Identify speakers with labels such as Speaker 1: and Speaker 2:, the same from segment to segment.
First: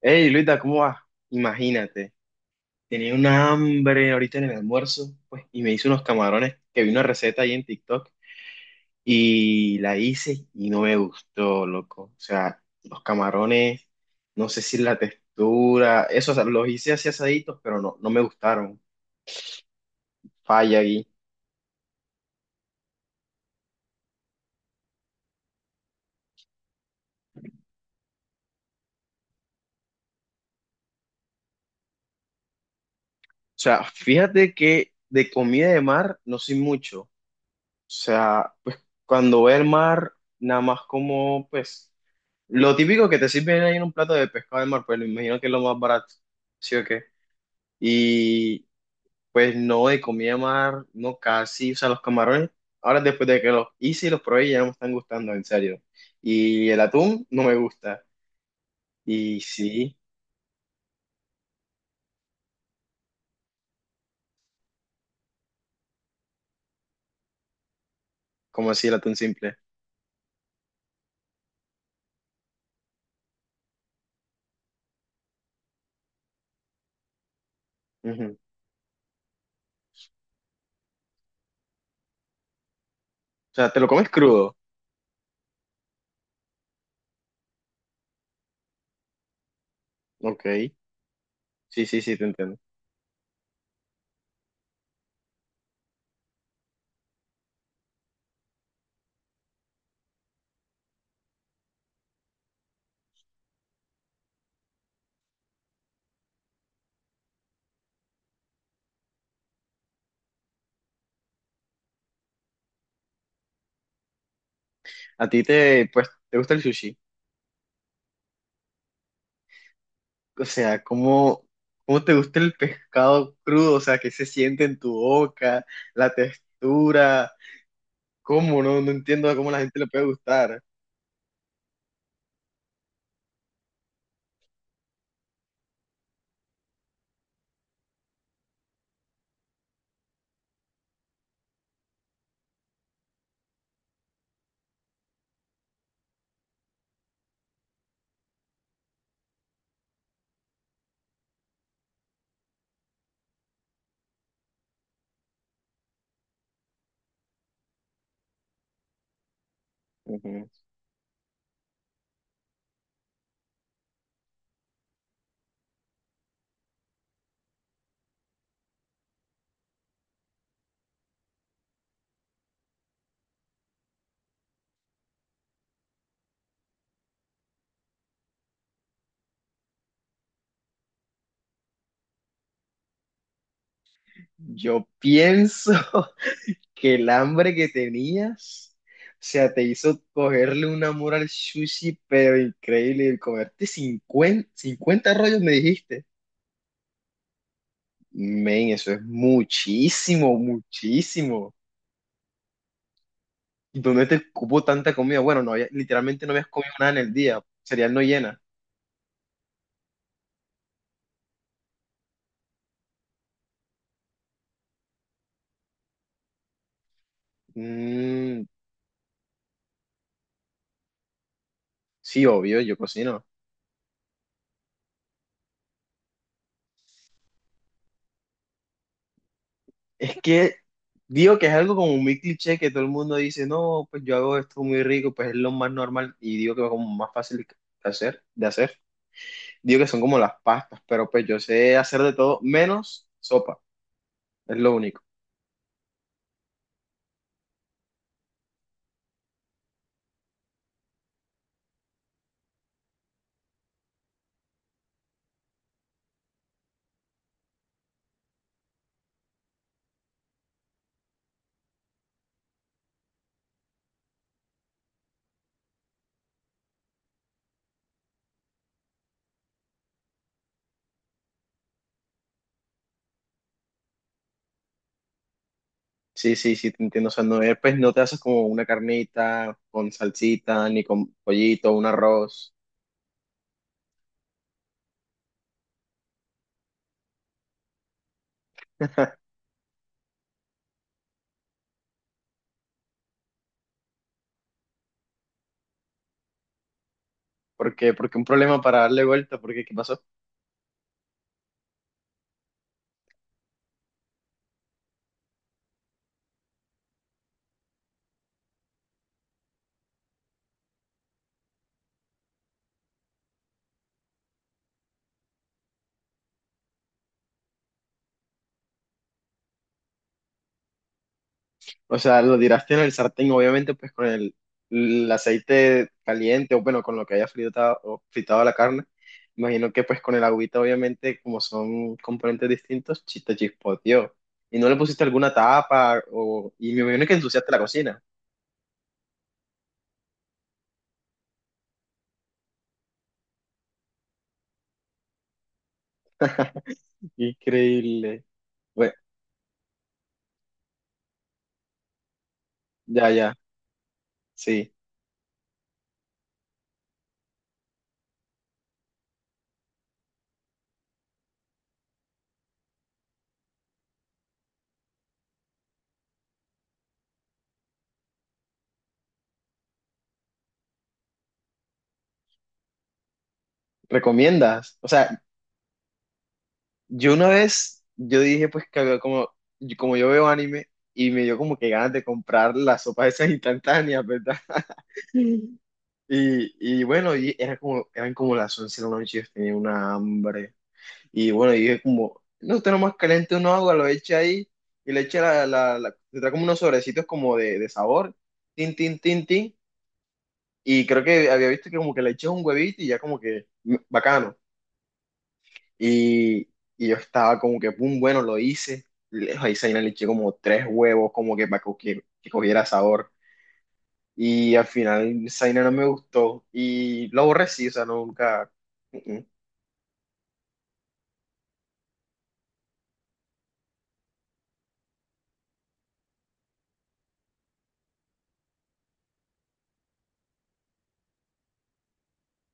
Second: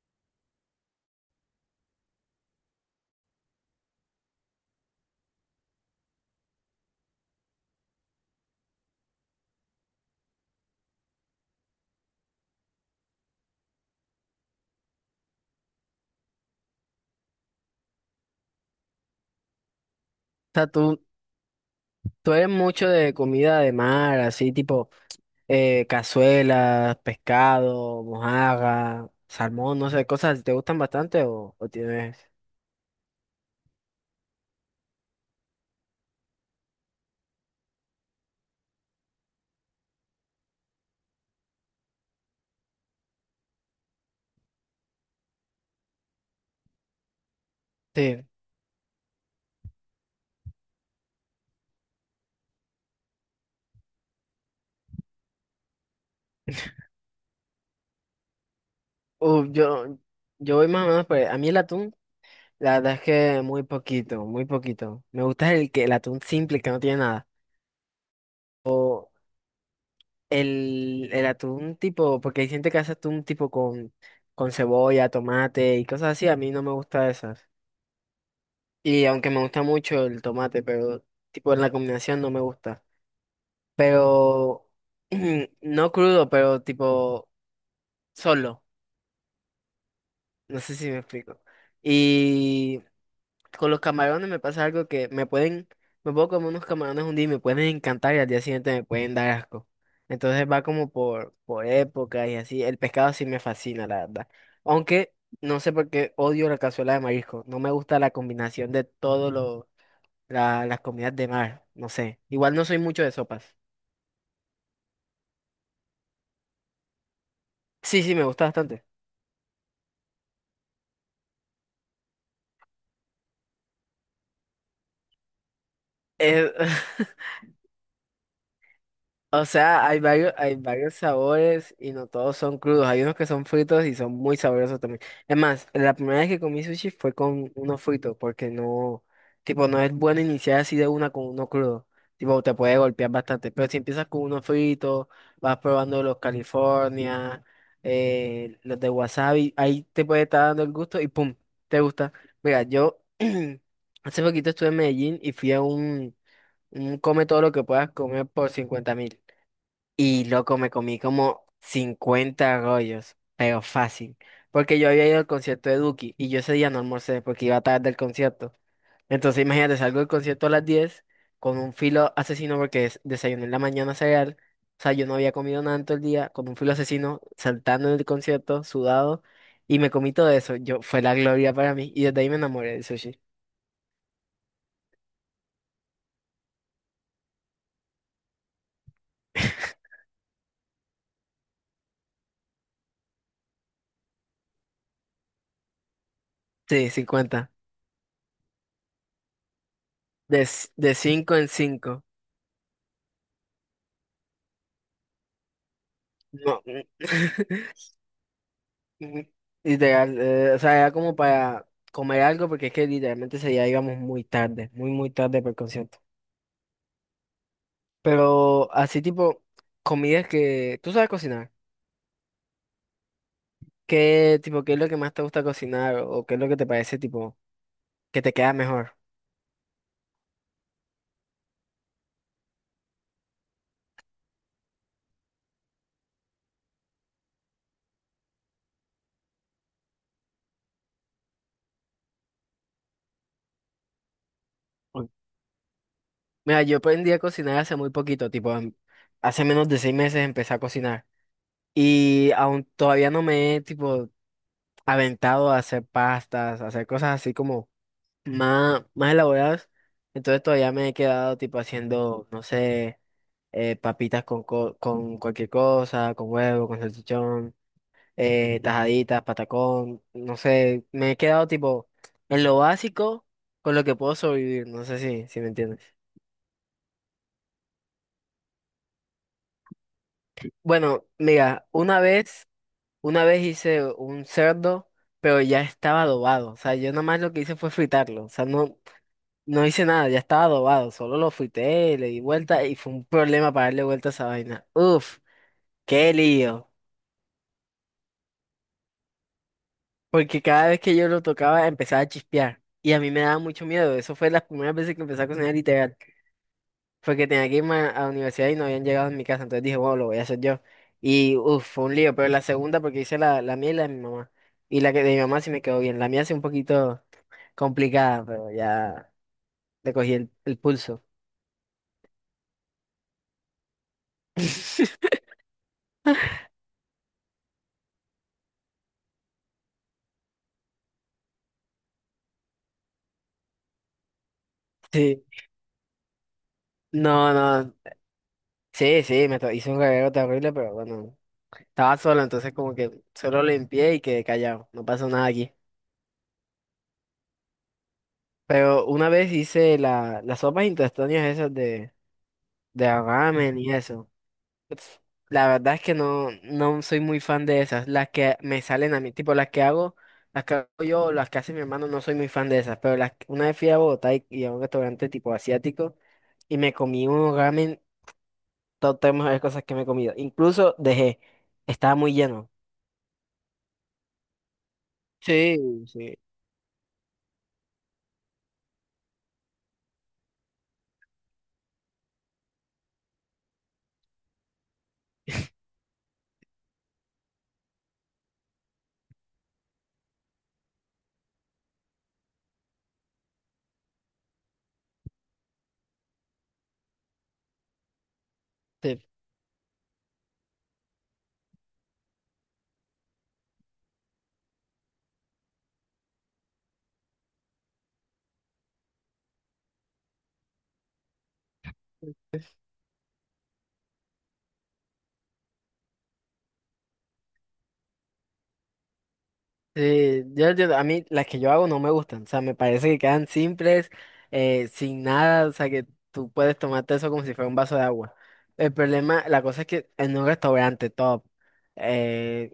Speaker 1: Hey, Luita, ¿cómo vas? Imagínate, tenía una hambre ahorita en el almuerzo, pues, y me hice unos camarones que vi una receta ahí en TikTok y la hice y no me gustó, loco. O sea, los camarones, no sé si la textura, eso, o sea, los hice así asaditos, pero no, no me gustaron.
Speaker 2: Sea,
Speaker 1: Falla
Speaker 2: tú,
Speaker 1: ahí.
Speaker 2: tú eres mucho de comida de mar, así tipo cazuelas, pescado, mojarra, salmón, no sé, cosas así. ¿Te gustan bastante o tienes?
Speaker 1: O sea, fíjate que de comida de mar no soy mucho. O sea, pues cuando voy al mar, nada más como, pues. Lo típico que te sirven ahí en un plato de pescado de mar, pues me imagino que es lo más barato, ¿sí o qué?
Speaker 2: Sí.
Speaker 1: Y pues no, de comida de mar, no casi, o sea, los camarones, ahora después de que los hice y los probé, ya no me están gustando, en serio. Y el atún no me gusta. Y
Speaker 2: Uh,
Speaker 1: sí,
Speaker 2: yo, yo voy más o menos por ahí. A mí el atún, la verdad es que muy poquito, muy poquito. Me gusta el atún simple, que no tiene nada.
Speaker 1: como así el
Speaker 2: O
Speaker 1: atún simple.
Speaker 2: el atún tipo, porque hay gente que hace atún tipo con cebolla, tomate y cosas así. A mí no me gusta eso.
Speaker 1: Ujú.
Speaker 2: Y aunque me gusta mucho el tomate, pero tipo en la combinación no me gusta.
Speaker 1: O sea, te lo comes crudo,
Speaker 2: Pero no crudo, pero tipo solo. No
Speaker 1: ok.
Speaker 2: sé si me explico.
Speaker 1: Sí, sí, sí, te entiendo.
Speaker 2: Y con los camarones me pasa algo que me puedo comer unos camarones un día y me pueden encantar y al día siguiente me pueden dar asco. Entonces va como por época y así. El pescado sí me fascina, la verdad. Aunque no sé por qué odio la cazuela de marisco. No me gusta la combinación de todos los las comidas de mar, no sé. Igual no soy mucho de sopas.
Speaker 1: ¿A ti te, pues, te gusta el sushi?
Speaker 2: Sí, sí, me gusta bastante.
Speaker 1: O sea, cómo te gusta el pescado crudo? O sea, ¿qué se siente en tu boca, la
Speaker 2: Eh,
Speaker 1: textura, cómo? No, no entiendo
Speaker 2: O
Speaker 1: cómo a la gente le
Speaker 2: sea,
Speaker 1: puede
Speaker 2: hay
Speaker 1: gustar.
Speaker 2: varios sabores y no todos son crudos. Hay unos que son fritos y son muy sabrosos también. Es más, la primera vez que comí sushi fue con uno frito, porque no, tipo, no es bueno iniciar así de una con uno crudo. Tipo, te puede golpear bastante. Pero si empiezas con uno frito, vas probando los California, los de wasabi, ahí te puede estar dando el gusto y pum, te gusta. Mira, yo hace poquito estuve en Medellín y fui a un come todo lo que puedas comer por 50.000. Y
Speaker 1: Ujú.
Speaker 2: loco, me comí como 50 rollos, pero fácil. Porque yo había ido al concierto de Duki y yo ese día no almorcé porque iba tarde del concierto. Entonces imagínate, salgo del concierto a las 10 con un filo asesino porque desayuné en la mañana cereal. O sea, yo no había comido nada en todo el día, con un filo asesino, saltando en el concierto, sudado, y me comí todo eso. Yo, fue la gloria para mí. Y desde ahí me enamoré del sushi.
Speaker 1: Yo pienso que el hambre que tenías, o sea, te hizo cogerle un amor al sushi, pero increíble, y comerte cincuenta rollos, me dijiste.
Speaker 2: Sí, cincuenta.
Speaker 1: Men, eso es muchísimo,
Speaker 2: De, de cinco en
Speaker 1: muchísimo.
Speaker 2: cinco.
Speaker 1: ¿Dónde te cupo tanta comida? Bueno, literalmente no habías
Speaker 2: No.
Speaker 1: comido nada en el día. Cereal no llena.
Speaker 2: Ujú. Literal, o sea, era como para comer algo porque es que literalmente ese día íbamos muy tarde, muy tarde para el concierto.
Speaker 1: Mm,
Speaker 2: Pero así tipo, comidas que tú sabes cocinar.
Speaker 1: sí, obvio, yo cocino.
Speaker 2: Qué es lo que más te gusta cocinar o qué es lo que te parece tipo que te queda mejor?
Speaker 1: Es que digo que es algo como muy cliché que todo el mundo dice, no, pues yo hago esto muy rico, pues es lo más normal y digo que es como más fácil de hacer. Digo que son como las pastas, pero pues yo sé hacer de todo menos sopa, es lo único.
Speaker 2: Uy, mira, yo aprendí a cocinar hace muy poquito, tipo, hace menos de 6 meses empecé a cocinar y aún todavía no me he tipo aventado a hacer pastas, a hacer cosas así como más elaboradas. Entonces todavía me he quedado tipo haciendo, no sé, papitas con cualquier cosa, con huevo, con salchichón, tajaditas, patacón, no sé, me he quedado tipo en lo básico con lo que puedo sobrevivir, no sé si me entiendes.
Speaker 1: Sí, sí, sí, te entiendo. O sea, no, pues no te haces como una carnita con salsita, ni
Speaker 2: Bueno,
Speaker 1: con
Speaker 2: mira,
Speaker 1: pollito, un arroz.
Speaker 2: una vez hice un cerdo, pero ya estaba adobado, o sea, yo nada más lo que hice fue fritarlo, no hice nada, ya estaba adobado, solo lo fuité, le di vuelta y fue un problema para darle vuelta a esa vaina. Uf, qué lío.
Speaker 1: Porque un problema para darle vuelta, porque ¿qué pasó?
Speaker 2: Porque cada vez que yo lo tocaba empezaba a chispear y a mí me daba mucho miedo. Eso fue las primeras veces que empecé a cocinar literal. Fue que tenía que irme a la universidad y no habían llegado en mi casa, entonces dije, bueno, lo voy a hacer yo. Y uf, fue un lío, pero la segunda porque hice la mía y la de mi mamá. Y la que de mi mamá sí me quedó bien. La mía sí un poquito complicada, pero ya le cogí el pulso.
Speaker 1: O sea, lo tiraste en el sartén, obviamente, pues con el aceite caliente, o bueno, con lo que haya fritado, o fritado la carne. Imagino que pues con el agüita, obviamente, como son componentes distintos, te chispoteó. Y no le pusiste
Speaker 2: Sí,
Speaker 1: alguna tapa, y me imagino que
Speaker 2: no,
Speaker 1: ensuciaste la
Speaker 2: no,
Speaker 1: cocina.
Speaker 2: sí, sí, hice un cagadero terrible, pero bueno, estaba solo, entonces como que solo limpié y quedé callado, no pasó nada aquí.
Speaker 1: Increíble.
Speaker 2: Pero
Speaker 1: Bueno,
Speaker 2: una vez hice las sopas intestinales esas de
Speaker 1: ya, ya,
Speaker 2: ramen y eso.
Speaker 1: sí.
Speaker 2: Pf, la verdad es que no, no soy muy fan de esas, las que me salen a mí, tipo las que hago yo, o las que hace mi hermano, no soy muy fan de esas, pero una vez fui a Bogotá y a un restaurante tipo asiático y me comí un ramen, todo tenemos de cosas que me he comido, incluso dejé, estaba muy lleno.
Speaker 1: ¿Recomiendas? O sea,
Speaker 2: Sí, sí.
Speaker 1: yo una vez, yo dije pues que había como yo veo anime y me dio como que ganas de comprar las sopas esas instantáneas, ¿verdad? Y, y bueno, y era como, eran como las 11 de la noche, yo tenía una hambre. Y bueno, y dije como, no, usted nomás caliente una agua, lo echa ahí y le echa la, la, le trae como unos sobrecitos como de sabor, tin, tin,
Speaker 2: te-
Speaker 1: tin, tin. Y creo que había visto que como que le eché un huevito y ya como que, bacano. Y, y yo estaba como que, pum, bueno, lo hice. Ahí Zaina le eché como tres huevos, como que para que cogiera sabor. Y al final Zaina no me gustó y lo aborrecí, o sea, nunca. Mm, mm.
Speaker 2: sí, a mí las que yo hago no me gustan, o sea, me parece que quedan simples, sin nada, o sea, que tú puedes tomarte eso como si fuera un vaso de agua. La cosa es que en un restaurante top, eh,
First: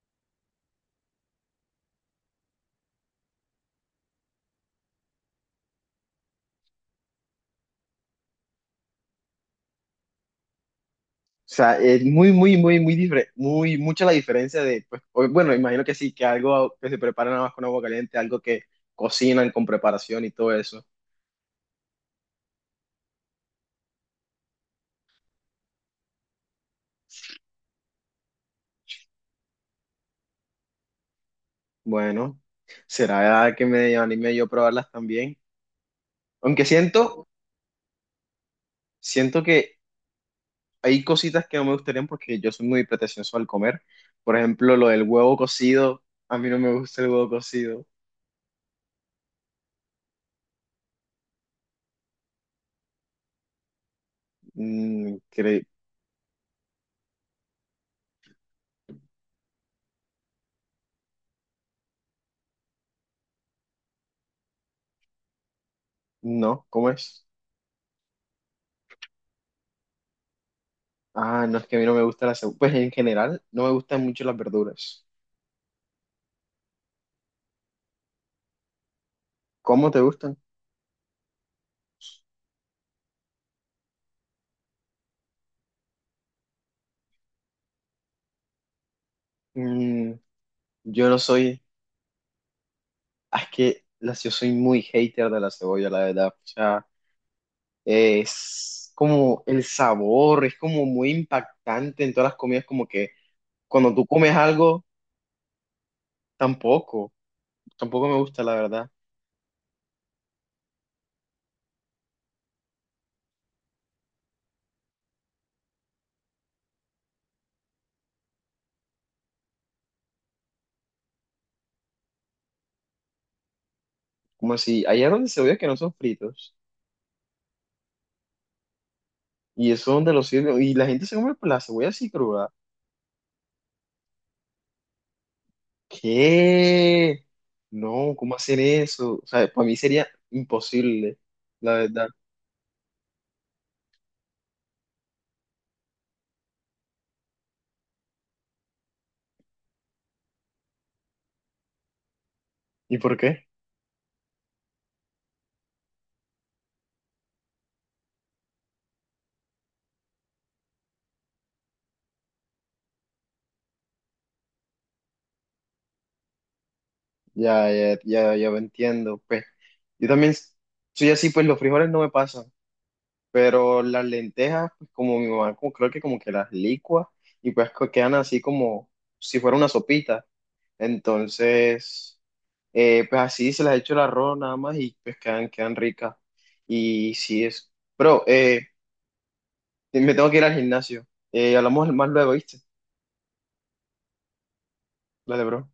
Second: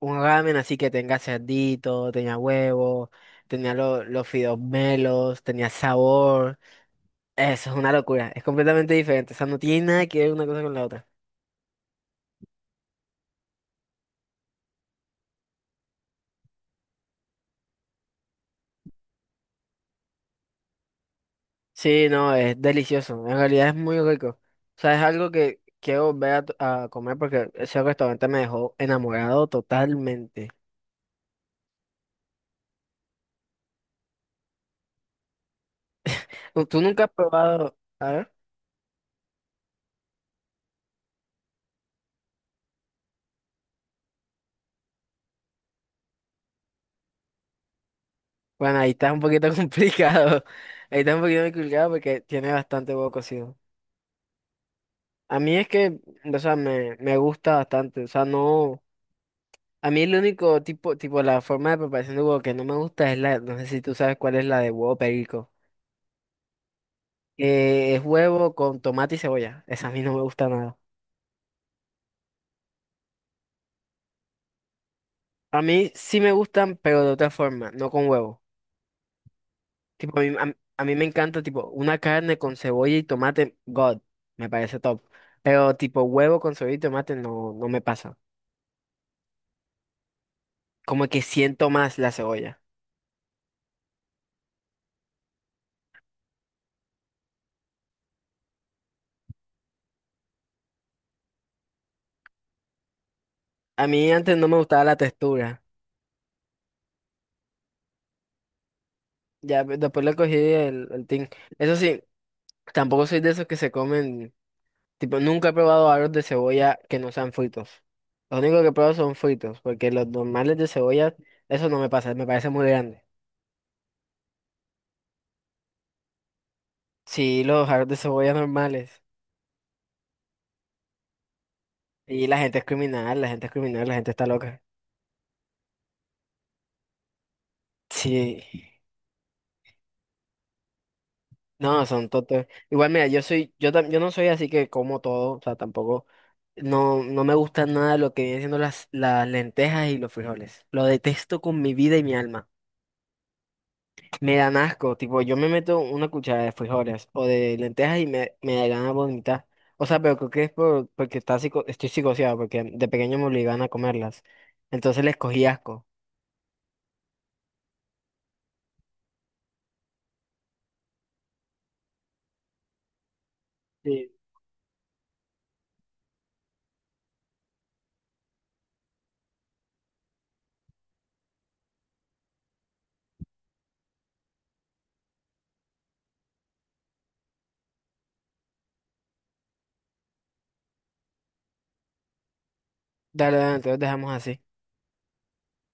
Speaker 2: un ramen así que tenga cerdito, tenía huevo, tenía los fideos melos, tenía sabor, eso es una locura, es completamente diferente, o sea, no tiene nada que ver una cosa con la otra.
Speaker 1: O sea, es muy, muy, muy, muy diferente, muy, mucha la diferencia de, pues, bueno, imagino que sí, que algo que se prepara nada más con agua caliente, algo que cocinan con preparación y todo eso.
Speaker 2: Sí, no, es delicioso. En realidad es muy rico. O sea, es algo que quiero volver a comer porque ese restaurante me dejó enamorado totalmente.
Speaker 1: Bueno, será que me anime yo a probarlas también. Aunque
Speaker 2: Tú nunca has
Speaker 1: siento,
Speaker 2: probado? A ver.
Speaker 1: siento que hay cositas que no me gustarían porque yo soy muy pretencioso al comer. Por ejemplo, lo del huevo cocido. A mí no me gusta el huevo cocido.
Speaker 2: Bueno, ahí está un poquito complicado. Ahí está un poquito complicado porque tiene bastante huevo cocido.
Speaker 1: Mm,
Speaker 2: A mí
Speaker 1: cre-
Speaker 2: es que, o sea, me gusta bastante. O sea, no. A mí el único tipo, tipo, la forma de preparación de huevo que no me gusta es la, no sé si tú sabes cuál es la de huevo perico.
Speaker 1: No, ¿cómo es?
Speaker 2: Es huevo con tomate y cebolla. Esa a mí no me gusta nada.
Speaker 1: Ah, no es que a mí no me gusta la cebolla. Pues en general, no me gustan mucho las verduras.
Speaker 2: A mí sí me gustan, pero de otra forma, no con huevo.
Speaker 1: ¿Cómo te
Speaker 2: Tipo,
Speaker 1: gustan?
Speaker 2: a mí me encanta, tipo, una carne con cebolla y tomate, God, me parece top. Pero tipo, huevo con cebolla y tomate no, no me pasa.
Speaker 1: Mm,
Speaker 2: Como
Speaker 1: yo no
Speaker 2: que
Speaker 1: soy.
Speaker 2: siento más la cebolla.
Speaker 1: Es que yo soy muy hater de la cebolla, la verdad. O sea, es como el sabor, es como muy impactante en todas las comidas, como que
Speaker 2: A
Speaker 1: cuando tú
Speaker 2: mí
Speaker 1: comes
Speaker 2: antes no me gustaba
Speaker 1: algo,
Speaker 2: la textura.
Speaker 1: tampoco. Tampoco me gusta, la verdad.
Speaker 2: Después le cogí el tin. Eso sí, tampoco soy de esos que se comen, tipo, nunca he probado aros de cebolla que no sean fritos. Lo único que he probado son fritos, porque los normales de cebolla, eso no me pasa, me parece muy grande.
Speaker 1: Como si allá donde cebolla que no son fritos.
Speaker 2: Sí, los jarros de cebolla normales.
Speaker 1: Y eso donde lo sirven. Y la gente se come pues, la cebolla así
Speaker 2: Y la
Speaker 1: cruda.
Speaker 2: gente es criminal, la gente es criminal, la gente está loca.
Speaker 1: ¿Qué? No, ¿cómo
Speaker 2: Sí.
Speaker 1: hacer eso? O sea, para mí sería imposible, la
Speaker 2: No,
Speaker 1: verdad.
Speaker 2: son totos. Igual, mira, yo no soy así que como todo, o sea, tampoco, no, no me gusta nada lo que vienen siendo las lentejas y los frijoles. Lo detesto con mi vida y mi alma.
Speaker 1: ¿Y por qué?
Speaker 2: Me dan asco, tipo, yo me meto una cuchara de frijoles o de lentejas y me da ganas de vomitar. O sea, pero creo que es porque estoy psicoseado, porque de pequeño me obligaban a comerlas. Entonces les cogí asco.
Speaker 1: Ya, ya, ya, ya me entiendo. Pues, yo también soy así, pues los frijoles no me pasan. Pero las lentejas, pues como mi mamá como, creo que como que las licua y pues quedan así como si fuera una sopita. Entonces, pues así se las echo el arroz nada más y pues quedan ricas. Y sí es. Bro, me tengo que ir al gimnasio. Hablamos más luego, ¿viste?
Speaker 2: Dale, dale, entonces dejamos así.
Speaker 1: Dale, bro.